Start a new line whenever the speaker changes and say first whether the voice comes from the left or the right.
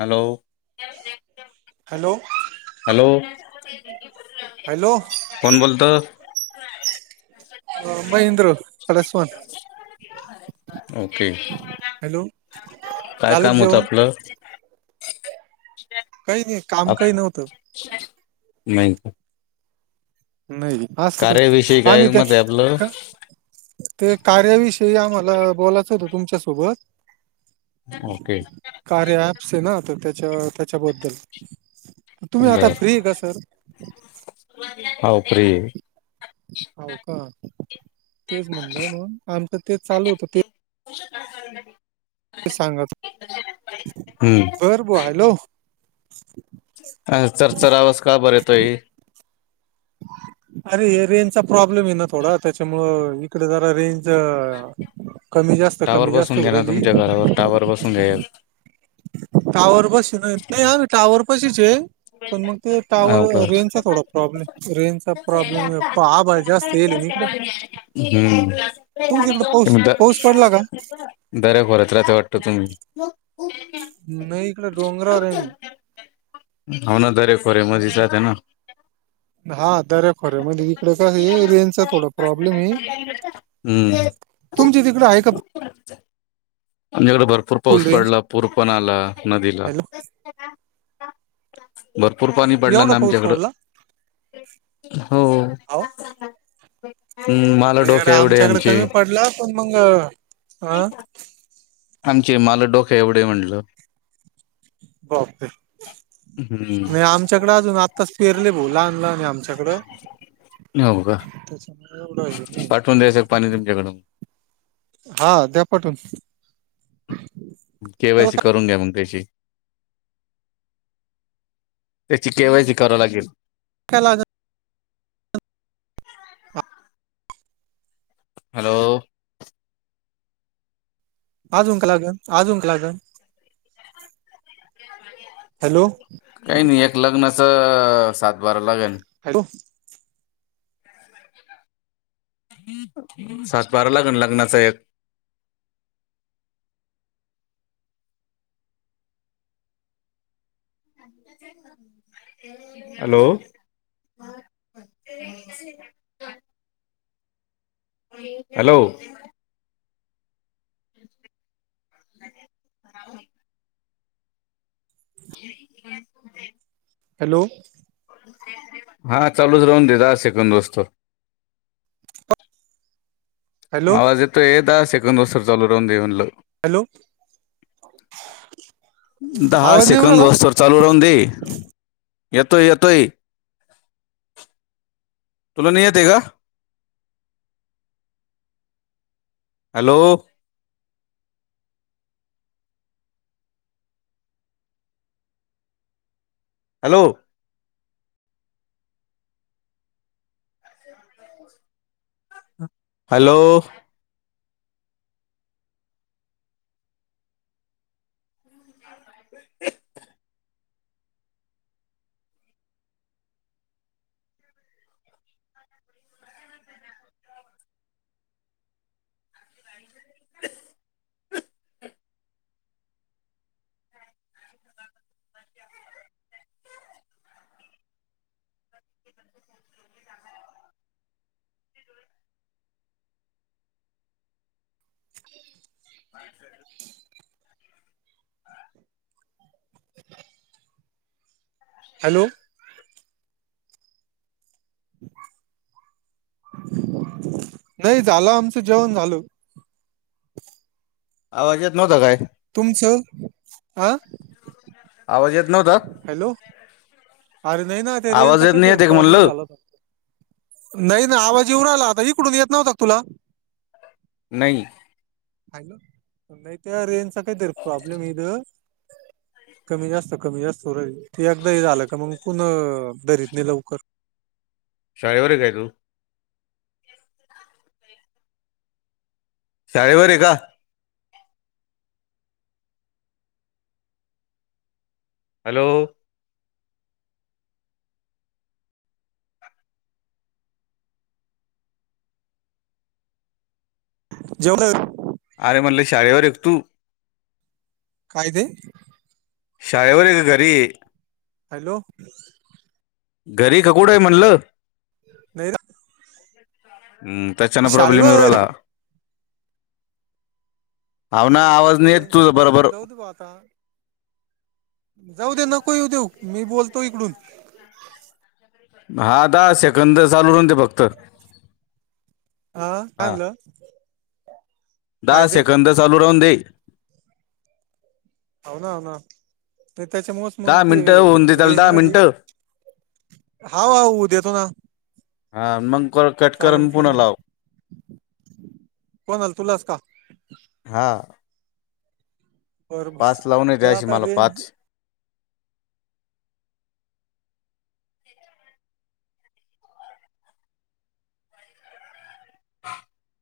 left: Hello. [unintelligible]
right: Hello.
left: Hello.
right: Hello.
left: कोण बोलतो?
right: महेंद्र खडसवन
left: ओके
right: हॅलो
left: काय
right: झालं का
left: काम होतं
right: जेवण
left: आपलं?
right: काही नाही काम
left: आप
right: काही नव्हतं.
left: नाही का?
right: नाही असं
left: कार्याविषयी
right: तर आम्ही
left: काय
right: त्या
left: मत आहे आपलं
right: का? ते कार्याविषयी आम्हाला बोलायचं होतं तुमच्यासोबत.
left: ओके.
right: कार्य ऍप्स आहे ना तर त्याच्या त्याच्याबद्दल तर तुम्ही आता
left: बर
right: फ्री आहे का सर?
left: हो फ्री आहे.
right: हाव का तेच म्हणलं म्हण आमचं ते चालू होतं ते
left: [unintelligible]
right: ते सांगच
left: हम्म
right: बरं बुवा हॅलो.
left: अ चरचर आवाज का बरं येतोय?
right: [unintelligible] अरे हे रेंजचा प्रॉब्लेम आहे ना थोडा त्याच्यामुळे इकडे जरा रेंज कमी जास्
left: टावर बसून घ्या ना तुमच्या घरावर टावर बसून घ्याल.
right: टावर पाशी नाही नाही आम्ही टावर पाशीच आहे. पण मंग ते
left: हो
right: टावर
left: का
right: रेंजचा थोडा प्रॉब्लेम रेंजचा प्रॉब्लेम आहे. [unintelligible]
left: हम्म
right: तुमच इकडं पाऊस
left: तुम्ही तर
right: पाऊस पडला का
left: दर्यागोरच राहातं वाटतं तुम्ही.
right: नाही इकडे डोंगरावर आहे मी.
left: हाव ना दरे खोरे मध्येच राहता ना.
right: हा दऱ्या खोर्या म्हणजे इकडं कसं आहे रेंजचा थोडा प्रॉब्लेम आहे. तुमची तिकडे आहे का?
left: आमच्याकडे भरपूर
right: फुल
left: पाऊस
right: रेंज
left: पडला पूर पण आला नदीला.
right: हॅलो
left: भरपूर पाणी पडलं
right: एवढा
left: ना
right: पाऊस
left: आमच्याकडं.
right: पडला
left: हो.
right: हो
left: हम्म माला
right: नाही इकडे
left: डोके एवढे
right: आमच्याकडे
left: आमचे.
right: कमी पडला पण मग अं, हा
left: आमचे माला डोके एवढे म्हटलं.
right: ओके नाही
left: हम्म
right: आमच्याकडे अजून आत्ताच फिरले बोला नाय नाय आमच्याकड.
left: हो का
right: [inaudible]
left: पाठवून द्यायचं पाणी तुमच्याकडून.
right: [unintelligible] हा द्या पाठून.
left: के वाय सी
right: काय
left: करून घ्या मंग त्याची. त्याची के वाय सी करावं लागेल.
right: काय लागतं
left: हॅलो
right: आजूक लागन, आजूक लागन हॅलो
left: काही नाही एक लग्नाचं सात बारा लागण
right: हॅलो
left: सात बारा लागण लग्नाचा एक हॅलो [unintelligible] हॅलो [unintelligible] [unintelligible]
right: हॅलो
left: हा चालूच राहून द दहा सेकंद होईस्तोवर
right: हॅलो
left: आवाज येतो ये दहा सेकंद होसतर चालू राहून दे म्हणलं
right: हॅलो
left: दहा
right: आवाज नाही येऊ
left: सेकंद
right: राहिला
left: होस्तर चालू रह दे येतोय, येतोय तुला नाही येतय का? हॅलो हॅलो हॅलो [unintelligible]
right: [unintelligible]
left: [unintelligible]
right: हॅलो नाही झालं आमचं जेवण झालं
left: आवाज येत नव्हता काय
right: तुमच आ
left: आवाज येत नव्हता
right: हॅलो
left: [unintelligible]
right: अरे नाही ना त्या
left: आवाज
right: रेंजचा
left: येत नाही
right: काहीतरी
left: येते का
right: प्रॉब्लेम
left: म्हणलं
right: झाला नाही ना आवाज येऊ राहिला आता इकडून येत नव्हता का तुला
left: नाही, नाही
right: हॅलो नाही त्या रेंजचा काहीतरी प्रॉब्लेम आहे इथं कमी जास्त कमी जास्त होऊ राहिलं ते एकदा हे झालं का मग पुन्हा धरील ते नाही लवकर
left: शाळेवर हाय काय तू शाळेवर आहे का? हॅलो
right: जेवला का तू?
left: अरे म्हणल शाळेवर एक तू
right: काय ते
left: शाळेवर का घरी ये
right: हॅलो
left: घरी का कुड आहे म्हणलं
right: [unintelligible]
left: हम्म, त्याच्या न प्रॉब्लेम येऊ
right: शाळेवर
left: राहला. हाव ना
right: हा, मी
left: आवाज नाही
right: ते
left: येत
right: यांचा
left: तुझा बरोबर
right: प्रॉब्लेम जाऊदे बुआ आता. जाऊ दे नको येऊ देऊ, मी बोलतो इकडून.
left: दहा-दहा सेकंद चालू राहू दे फक्त.
right: हा, काय म्हलं
left: दहा सेकंद चालू राहून दे.
right: हो ना, हो ना, नाही त्याच्यामुळेच मग
left: दहा
right: ते
left: मिनिटं होऊन दे त्याला
right: रेंज
left: दहा
right: मधी.
left: मिनिटं
right: हा हाऊ-हाऊ देतो ना.
left: हा मगकर
right: चालल-चालल, कोण आल तुलास का?
left: हा
right: बरं बरं
left: पाच लावून
right: ते
left: द्यायची,
right: आता
left: मला
right: रेंज
left: पाच. ह [inaudible]